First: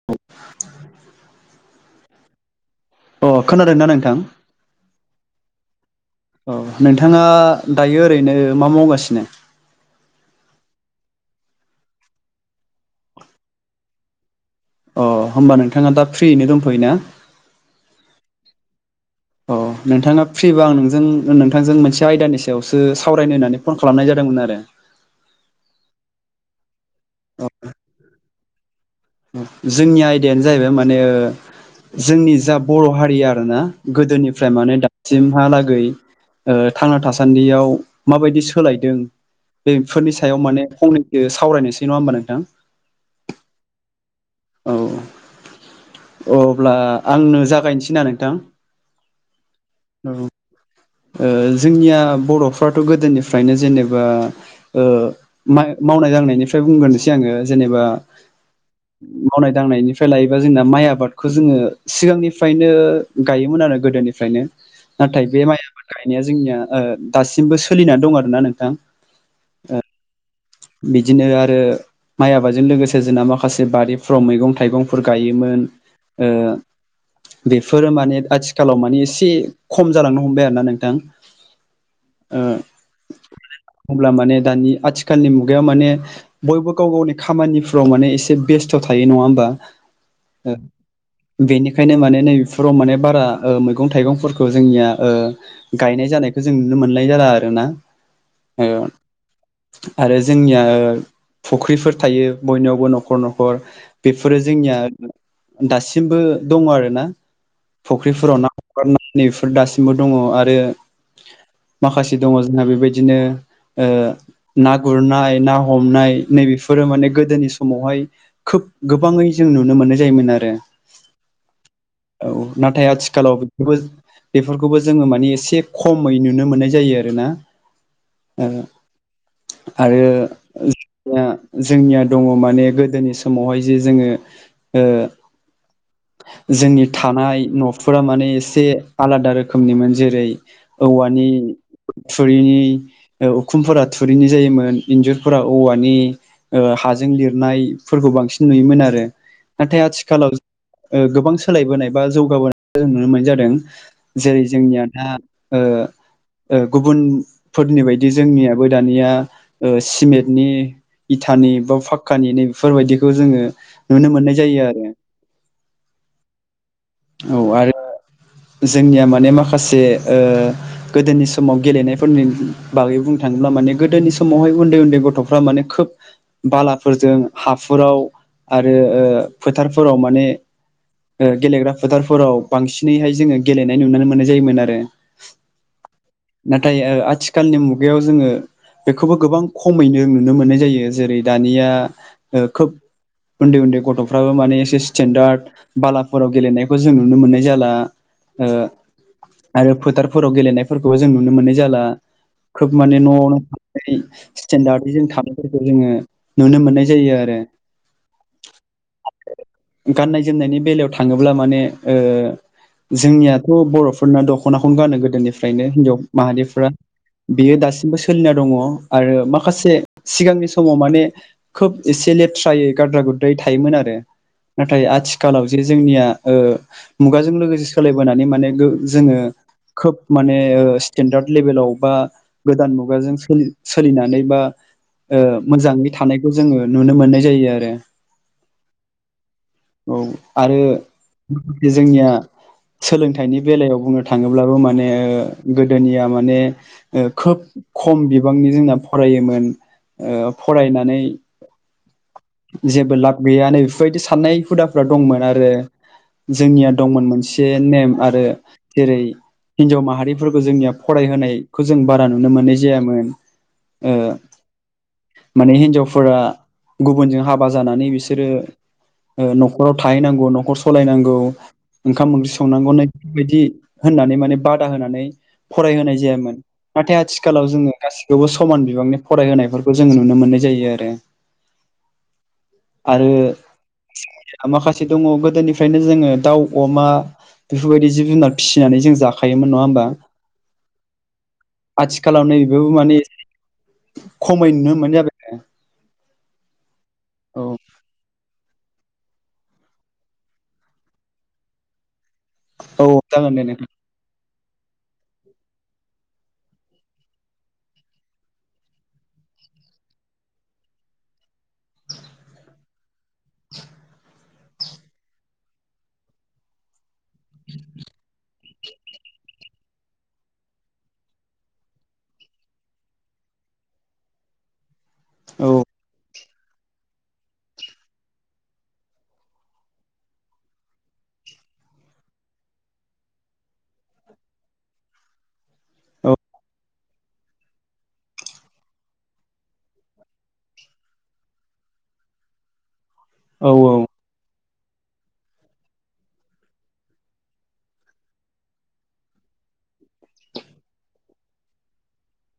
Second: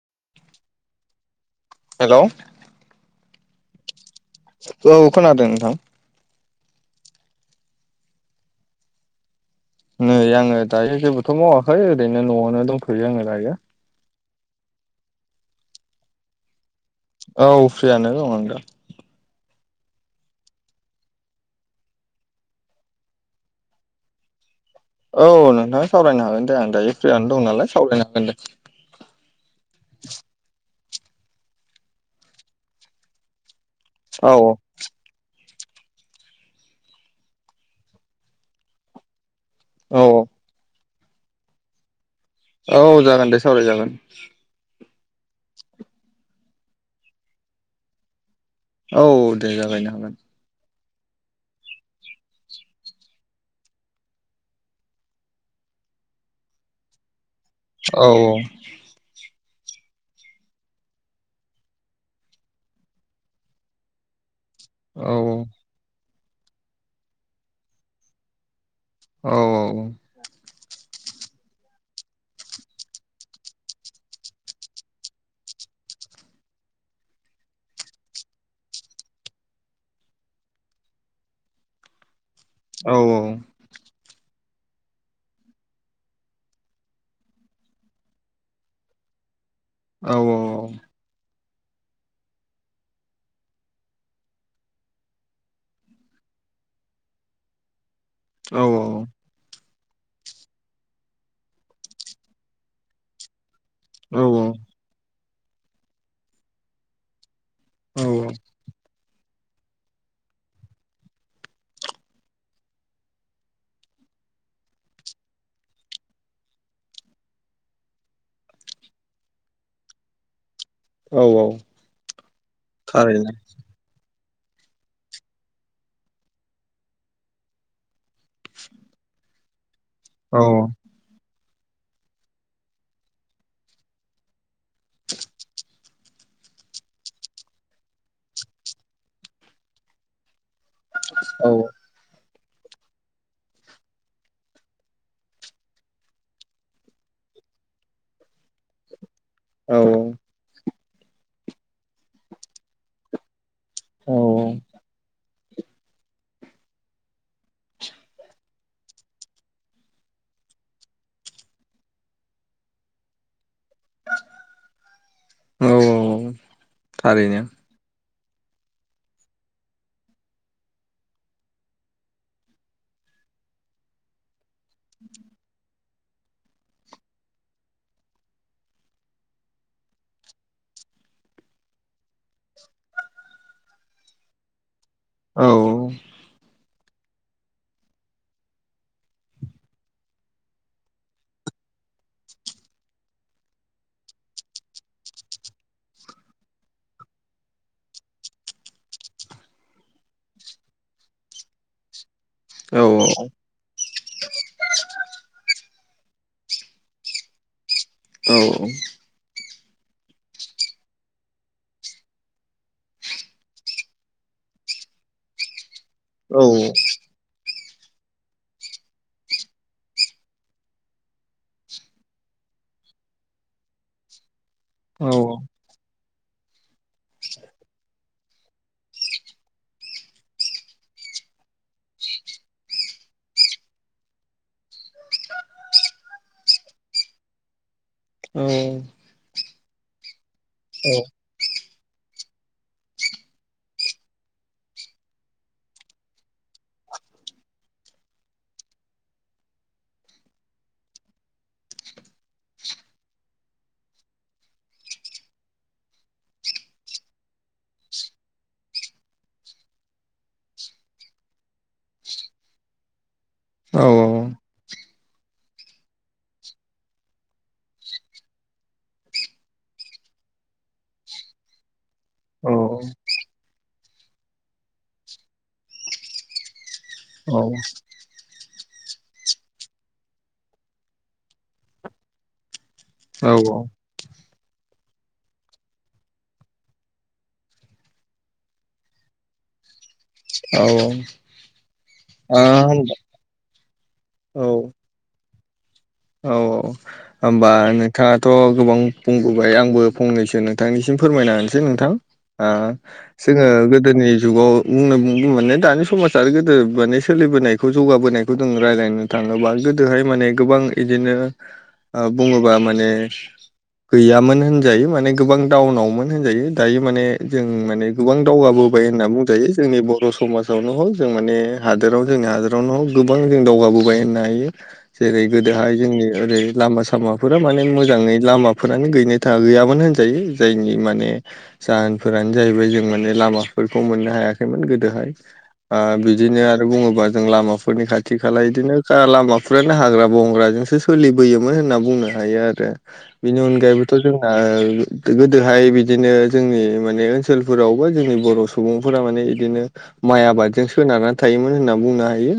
[inaudible] Hello. अ खोनादोंना नोंथां? औ खोनादों नोंथां। औ नोंथाङा दायो ओरैनो मा मावगासिनो? नै आङो दायो जेबोथ' मावाखै ओरैनो न'आवनो दंथ'यो आङो दायो। अ होमबा नोंथाङा दा फ्रियैनो दंथ'योना? औ फ्रियानो दं आं दा। अ नोंथाङा फ्रिबा आं नोंजों नोंथांजों मोनसे आयदानि सायावसो सावरायनो होननानै फन खालामनाय जादोंमोन आरो। औ नोंथां सावरायनो हागोन दे आं दायो फ्रियानो अ दं नालाय सावरायनो हागोन दे। जोंनि आयदायानो जाहैबाय माने जोंनि जा बर' हारि आरोना औ गोदोनिफ्राय मानो दा सिमहालागै ओ थांना थासान्दियाव माबायदि सोलायदों। औ बेफोरनि सायाव माने फंनैसो सावरायनोसै नङा होमबा नोंथां? औ जागोन दे सावरायजागोन। औ अब्ला आंनो जागायनोसै ना नोंथां? औ दे जागायनो हागोन। औ ओ जोंनिया बर'फ्राथ' गोदोनिफ्रायनो जेनेबा ओ मावनाय दांनायनिफ्राय बुंग्रोनोसै आङो जेनेबा औ मावनाय दांनायनिफ्राय लायोबा जोंना माइ आबादखौ जोङो सिगांनिफ्रायनो गायोमोन आरो गोदोनिफ्रायनो औ नाथाय बे माइ आबाद गायनाया जोंनिया ओ दासिमबो सोलिनानै दं आरोना नोंथां। औ औ औ। बिदिनो आरो माइ आबादों लोगोसे जोंना माखासे बारिफ्राव मैगं थाइगंफोर गायोमोन। ओ बेफोरो माने आथिखालाव माने एसे खम जालांनो हमबाय आरो ना नोंथां। ओ औ औ। अब्ला माने दानि आथि खालनि मुगायाव माने बयबो गाव गावनि खामानिफ्राव माने एसे बेस्थ' थायो नङा होमबा। औ औ। बेनिखायनो माने नैबेफोराव माने बारा मैगं थाइगंफोरखौ जोंनिया ओ गायनाय जानायखौ जों नुनो मोननाय जाला आरो ना। औ औ। आरो जोंनिया फुख्रिफोर थायो बयनावबो न'खर न'खर। औ बेफोरो जोंनिया दासिमबो दङ आरोना। फुख्रिफोराव ना हगारनाफोर दासिमबो दङ आरो। माखासे दङ जोंहा बेबायदिनो ओ ना गुरनाय ना हमनाय नैबेफोरो माने गोदोनि समावहाय खोब गोबाङै जों नुनो मोननाय जायोमोन आरो। औ औ। औ नाथाय थारैनो आथिखालाव बे बेफोरखौबो जोङो माने एसे खमै नुनो मोननाय जायो आरोना। ओ आरो औ [unintelligible] जोंनिया दङ माने गोदोनि समावहाय जे जोङो ओ जोंनि थानाय न'फोरा माने एसे आलादा रोखोमनिमोन जेरै औवानि औ थुरिनि उखुमफोरा थुरिनि जायोमोन इन्जुरफोरा औवानि हाजों लिरनायफोरखौ बांसिन नुयोमोन आरो। औ नाथाय आथिखालाव गोबां सोलायबोनाय बा जौगाबोनाय जों नुनो मोननाय जादों। जेरै औ जोंनिया दा गुबुनफोरनि बायदि जोंनियाबो दानिया सिमेन्टनि इथानि बा फााखकानि न बेफोरबायदिखौ जोङो नुनो मोननाय जायो आरो। औ थारैनो औ आरो जोंनिया माने माखासे गोदोनि समाव गेलेनायफोरनि बागै बुंनो थाङोब्ला माने गोदोनि समावहाय उन उन्दै उन्दै गथ'फ्रा माने खोब बालाफोरजों हाफोराव आरो फोथारफोराव माने गेलेग्रा फोथारफोराव बांसिनैहाय जोङो गेलेनाय नुनो मोननाय जायोमोन आरो। औ औ नाथाय आथिखालनि मुगायाव जोङो बेखौबो गोबां खमैनो नुनो मोननाय जायो जेरै दानिया खोब उन्दै उन्दै गथ'फ्राबो माने एसे स्टेनडार्ड बालाफोराव गेलेनायखौ जों नुनो मोननाय जाला आरो फोथारफोराव गेलेनायफोरखौ बेखौबो जों नुनो मोननाय जाला खोब माने न'आवनो थांना स्टेडार्द जोंथानाय खौ जोङो नुनो मोननाय जायो आरो औ औ। गाननाय-जोमनायनि बेलायाव थाङोब्ला माने जोंनियाथ' बर'फोरना दख'नाखौनो गानो गोदोनिफ्रायनो हिनजाव औ माहारि बेयो दासिमबो सोलिना दङ आरो माखासे सिगांनि समाव माने खोब एसे लेथ्रायै गाद्रा गुद्रायै थायोमोन आरो। नाथाय औ आथिखालाव जे जोंनिया ओ मुगाजों लोगोसे सोलायबोनानै माने गो जोङो खोब माने स्टेेनडार्द लेभेलाव बा गोदान मुगाजों सोलि-सोलिनानै बा मोजाङै थानायखौ जोङो नुनो मोननाय जायो आरो औ। औ आरो जोंनिया सोलोंथाइनि बेलायाव बुंनो थाङोब्लाबो माने गोदोनिया माने खोब खम बिबांनि जोंना फरायोमोन। फरायनानै। जेबो लाब गैया नै बेफोरबायदि साननाय हुदाफ्रा दंमोन आरो जोंनिया दंमोन मोनसे नेम आरो जेरै हिनजाव माहारिफोरखौ जोंनिया फरायहोनायखौ जों बारा नुनो मोननाय जायामोन। औ ओ माने हिन्जावफोरा गुबुनजों हाबा जानानै बिसोरो न'खराव थाहैनांगौ न'खर सालायनांगौ। ओंखाम ओंख्रि औ संनांगौ नि बेबायदि होननानै माने बादा होनानै फरायहोनाय जायामोन। नाथाय आथिखालाव जोङो गासिखौबो समान बिबांनि फरायहोनायफोरखौ जोङो नुनो मोननाय जायो आरो। आरो औ माखासे दङ गोदोनिफ्रायनो जोङो दाउ अमा बेफोरबायदि जिब जुनार फिसिनानै जों जाखायोमोन नङा होमबा? आथिखालाव नैबेबो माने खमैनुनो मोननाय जाबाय औ औ औ होमबा नोंथाङाथ' गोबां बुंबोबाय आंबो फंनैसो नोंथांनिसिम फोरमायना होनसै नोंथां आ औ जागोन दे जोङो गो नोंथां गोदोनि जुगाव बुंनो दानि समाज आरो गोदो माने सोलिबोनायखौ जौगाबोनायखौ जों रायलायनो थाङोबा गोदोहाय माने गोबां इदिनो बुङोबा माने गैयामोन होनजायो माने गोबां डाउनावमोन होनजायो दायो माने जों माने गोबां दावगाबोबाय होनना बुंजायो जोंनि बर' समाजावनो हक जों माने हादोराव जोंनिया जावनाव गोबां जों दावगाबोबाय होननो हायो। [inaudible] जेरै गोदोहाय जोंनि ओरै लामा सामाफोरा माने मोजाङै लामाफोरानो गैनो गैयामोन होनजायो जायनि माने जाहोनफोरानो जाहैबाय जों माने लामाफोरखौ मोननो हायाखैमोन गोदोहाय। औ बिदिनो आरो बुङोबा जों लामाफोरनि खाथि खाला इदिनो लामाफोरानो हाग्रा बंग्राजोंसो सोलिबोयोमोन होनना बुंनो हायो आरो बिनि औ अनगायैबो जोंना गोदोहाय बिदिनो जोंनि माने ओनसोलफोराव बा जोंनि बर' सु बुंफोरा माने इदिनो माइ आबादजों सोनारनानै थायोमोन होनना बुंनो हायो।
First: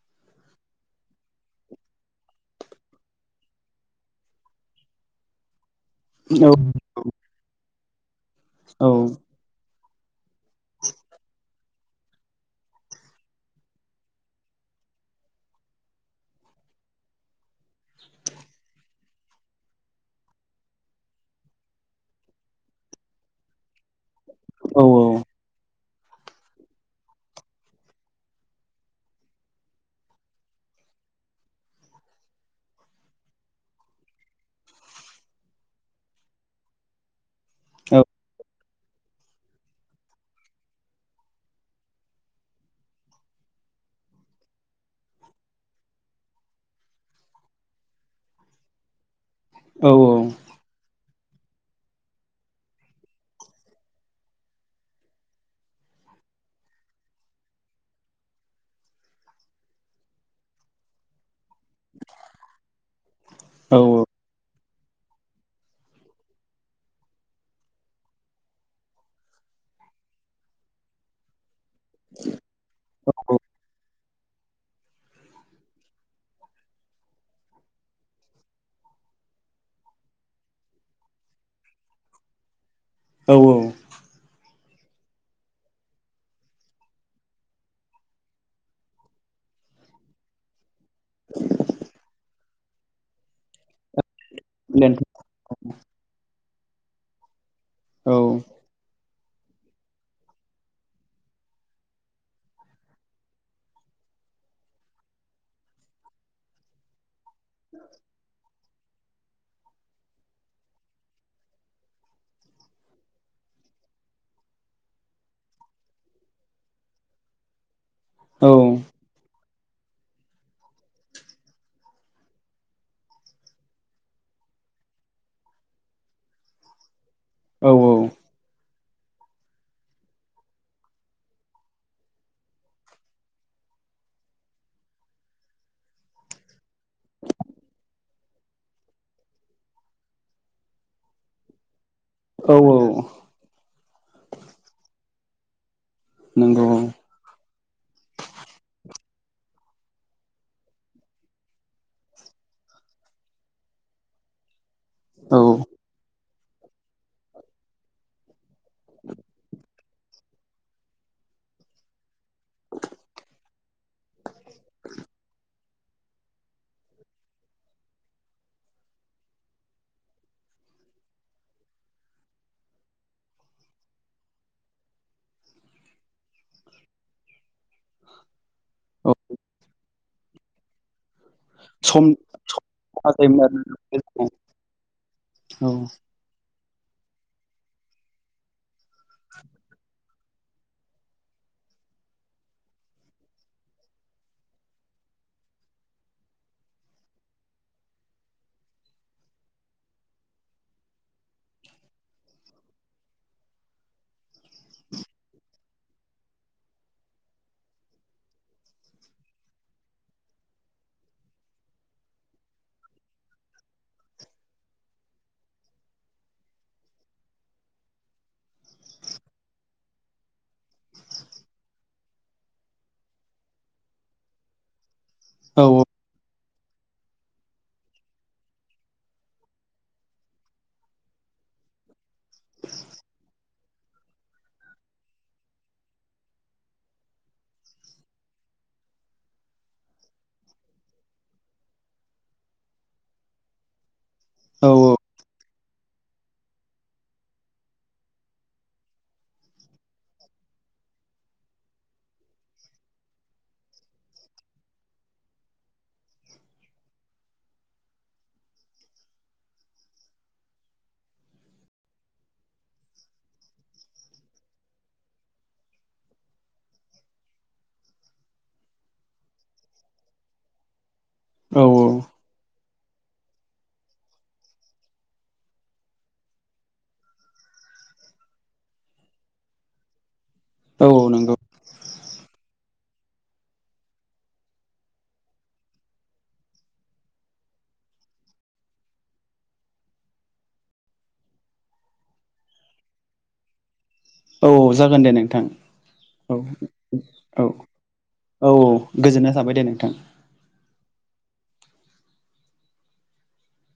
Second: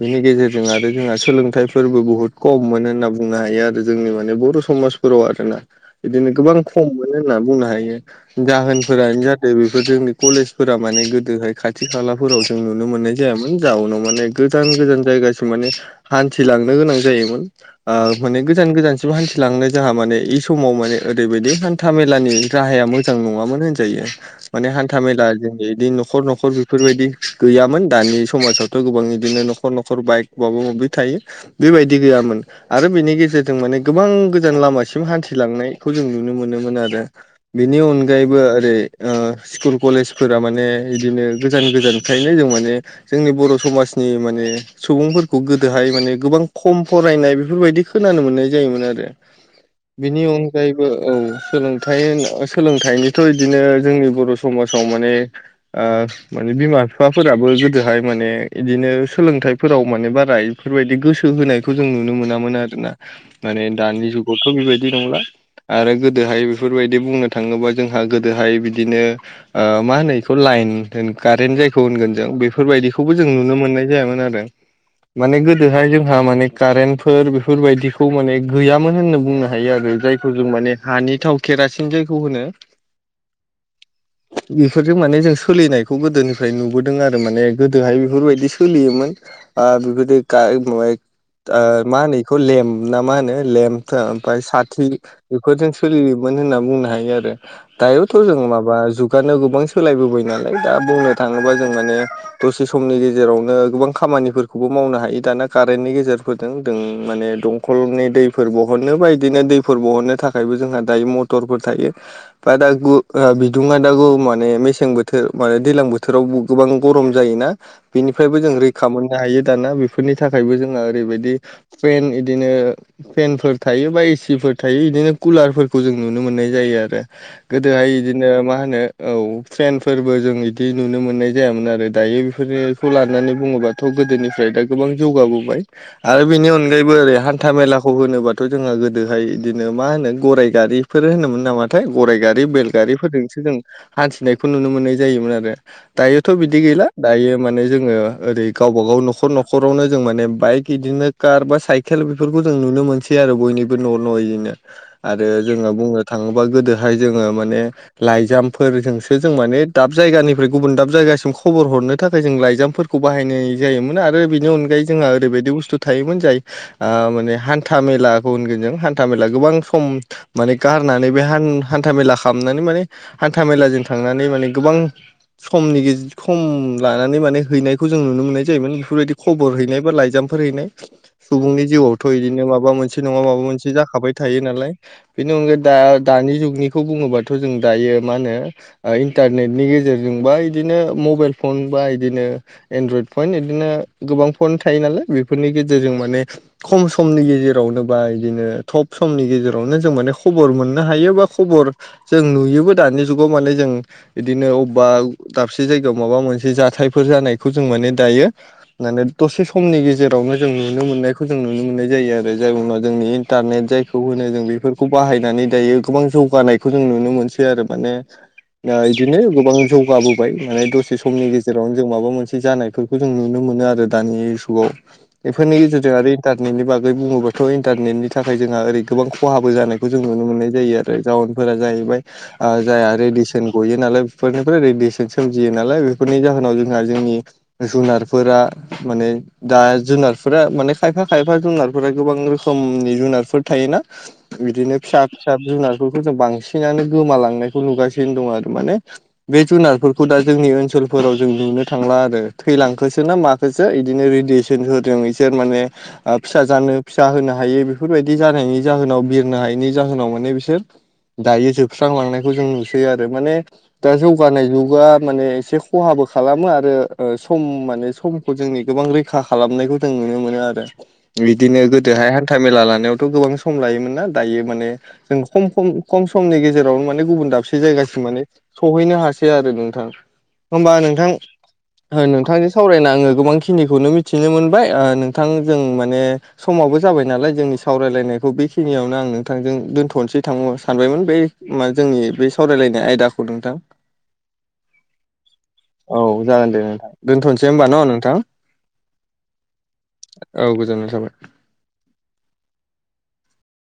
बेनि गेजेरजों आरो जोंहा सोलोंथाइ फोरबो ब हुत खम मोनो होनना बुंनो हायो आरो जोंनि माने बर' समाजफोराव आरोना बिदिनो गोबां खम मोनो होनना बुंनो हायो औ जाहोनफोरानो जाहाथे बे बो जोंनि कलेजफोरा माने गोदोहाय खाथि खालाफोराव जों नुनो मोननाय जायामोन जाउनाव माने। गोजान गोजान जायगासिम माने हान्थिलांनो गोनां जायोमोन। माने गोजान गोजानसिम हान्थिलांनो जोंहा माने इ समाव माने ओरैबायदि हान्थाामेलानि राहाया मोजां नङामोन होनजायो। माने औ हान्था मेला जों बिदि न'खर न'खर बेफोरबायदि गैयामोन दानि समाजावथ' गोबां बिदिनो नखर नखर न'खर बाइक माबा माबि थायो बेबायदि गैयामोन। आरो बेनि गेजेरजों माने गोबां गोजान लामासिम हान्थिलांनायखौ जों नुनो मोनोमोन आरो। बेनि औ अनगायैबो ओरै स्कुल कलेजफोरा माने इदिनो गोजान गोजानखायनो जों माने जोंनि बर' समाजनि माने सुबुंफोरखौ गोदोहाय माने गोबां खम फरायनाय बेफोरबायदि खोनानो मोननाय जायोमोन आरो औ बेनि अनग ायबो औ सोलोंथ सोलोंथाइनिथ' बिदिनो जोंनि बर' समाजाव माने ओ माने बिमा बिफाफोराबो गोदोहाय माने बिदिनो सोलोंथाइफोराव माने बारा इफोरबायदि गोसो थ होनायखौ जों नुनो मोनामोन आरोोना माने दानि जुगावथ' बेबायदि नंला आरो गोदोहाय बेफोरबायदि बुंनो थाङोबा जोंहा गोदोहाय बिदिनो मा होनो बेखौ लाइन कारेन्ट जायखौ होनगोन जों बेफोरबायदिखौबो जों नुनो मोननाय जायामोन आरो माने गोदोहाय जों माने कारेन्टफोर बेफोरबायदिखौ माने गैयामोन होनना बुंनो हायो आरो जायखौ जों माने हानि थाव केरासिन जायखौ होनो औ औ बेफोरजों माने जों सोलिनायखौ गोदोनिफ्राय नुबोदों आरो माने गोदोहाय बेफोरबायदि सोलियोमोन आ बिबदि मा होनो बेखौ लेम्प ना मा होनो लेम्प ओमफ्राय साथि बेफोरजों सोलियोमोन होनना बुंनो हायो आरो दायोथ' जों माबा जु हुगानो गोबां सोलायबोबाय नालाय दा बुंनो थाङोबा जों माने दसे समनि गेजेरावनो गोबां खामानिफोरखौबो मावनो हायो दाना ारनि गेजेरफोरजों जों माने दंखलनि दैफोर बहननो बा बिदिनो दैफोर बहननो थाखाय थाखायबो जोंहा दायो मटरफोर थायो बा दा बिदुङा दा माने मेसें बोथोर मे दैज्लां बोथोराव गोबां गरम जायोना बेनिफ्रायबो जों रैखा मोननो हायो दाना बेफोरनि थाखाय थाखायबो जोंहा ओरैबायदि फेन इदिनो फेनफोर थायो बा एसि फोर थायो बिदिनो कुलारफोरखौ जों नुनो मोननाय जायो आरो गोदोहाय बिदिनो मा होनो औ ट्रेन फोरबो जों इदि नुनो मोननाय जायामोन आरो दायो बेफोरो खौ लानानै बुङोबाथ' गोदोनिफ्राय दा गोबां जौगाबोबाय। आरो बिनि अनगायैबो ओरै हान्था मेलाखौ होनोबाथ' जोंङो गोदोहाय बिदिनो मा होनो गराइ गारि फोर होनोमोन नामाथाय, गराइ गारि औ औ बेलगारिफोरजोंसो जों हान्थिनायखौ नुनो मोननाय जायोमोन आरो। दायोथ' बिदि नंगौ गैला दायो माने जोङो ओरै गावबा गाव न'खर न'खर आवनो जों माने बाइक इदिनो कार बा साइकेल बेफोरखौ जों नुनो मोनसै आरो बयनिबो न' नयैनो। आरो औ जोङो बुंनो थाङोबा गोदोहाय जोङो माने लाइजामफोरजोंसो जों माने दाब जायगानिफ्राय गुबुन दाब जायगासिम खबर हरनो थाखाय जों लाइजामफोर खौ बाहायनाय जायोमोन आरो बेनि अनगायै जोंहा ओरैबायदि बुस्थु थायोमोन जाय आ माने हान्था मेलाखौ होनगोन जों हान्था मेला गोबां सम माने गारनानै बे हान-हान्था मेला खालामनानै माने हान्था मेलाजों थांनानै माने गोबां समनि गे खम लानानै माने हैनायखौ जों नुनो मोननाय जायोमोन औ बेफोरबायदि खबर हैनाय बा लाइजामफोर हैनाय। सुबुंनि सम जिउआवथ' बिदिनो माबा मोनसे खहा नङा माबा जायोमोन मोनसे जाखाबाय आरो थायो नालाय। बेनि अनगायै दा दानि जुगनिखौ बुङोबाथ' जों दायो मा होनो इन्टारनेटनि गेजेर जोंबा बिदिनो मबाइल फन बा बिदिनो एनड्रयड फन बिदिनो गोबां फन थायो नालाय बेफोरनि गेजेरजों माने खम समनि गेजेरावनो बा बिदिनो थ'ब समनि गेजेरावनो जों माने खबर मोननो हायो, बा खबर जों नुयोबो दानि जुगाव माने जों बिदिनो अबेबा दाबसे जायगायाव माबा मोनसे जाथायफोर जानायखौ जों माने दायो माने दसे समनि गेजेरावनो जों नुनो मोननायखौ जों नुनो मोननाय जायो आरो जायउनाव जोंनि इन्टारनेट जाय खौ होनो जों बेफोरखौ बाहायनानै दायो गोबां जौगानायखौ जों नुनो मोनसै आरो माने। दा बिदिनो गोबां जौगाबोबाय माने दसे समनि गेजेरावनो जों माबा मोनसे जानायफोरखौ जों नुनो मो नो आरो दानि जुगाव बेफोरनि औ गेजेरजों आरो न्टारनेटनि बागै बुङोब्लााथ' इन्टारनेटनि थाखाय जोंहा ओरै गोबां खहाबो जानायखौ जों नुनो मोननाय जायो आ जाउनफोरा जाहैबाय जायहा रेडिसन गयो नालाय फोरनिफ्राय रेदियेसन सोमजियो नालाय बेफोरनि जाहोनाव जोंहा जोंनि जुनार फोरा माने दा जुनारफोरा माने खायफा खायफा जुनारफोरा गोबां रोखोमनि जुनारफोर थायोना। औ बिदिनो फिसा फिसा जुनारफोरखौ जों बांसिनानो गोमालांनायखौ नुगासिनो दं आरो। माने बे जुनारफोरखौ दा जोंनि ओनसोलफोराव जों नुनो थांला आरो। थैलांखो खोना माखासो बिदिनो रेडियेसन होदों बिसोर माने आ फिसा जानो फिसा होनो हायै बेफोरबायदि जानायनि जाहोनाव बिरनो हायैनि जाहोनाव माने बिसोर दायो जोबस्रांलांनायखौ जों नुसै आरो। माने दा जौगानाय जुगा माने एसे खहाबो खालामो आरो ओ सम माने समखौ जोंनि गोबां रैखा खालामनायखौ जों नुनो मोनो आरो। औ बिदिनो गोदोहाय था मेला लानायावथ' गोबां सम लायोमोन ना दायो माने जों खम खम, खम समनि गेजेरावनो माने गुबुन दाबसे जायगासिम माने सहैनो हासै आरो नोंथां। होमबा औ नोंथां नंगौ नोंथांजों सावरायना आङो गोबांखिनिखौनो मिथिनो मोनबाय ओ नोंथां जों माने समाबो जाबाय नालाय जोंनि सावरायलायनायखौ बेखिनियावनो आं नोंथांजों दोनथ'नोसै थां सानबायमोन। बै मा जोंनि बे सावरायलायनाय आयदाखौ नोंथां। औ जागोन दे नोंथां औ जागोन औ। दे होनबा न' नोंथां? औ औ गोजोननाय थाबाय दे नोंथां औ गोजोननाय थाबाय।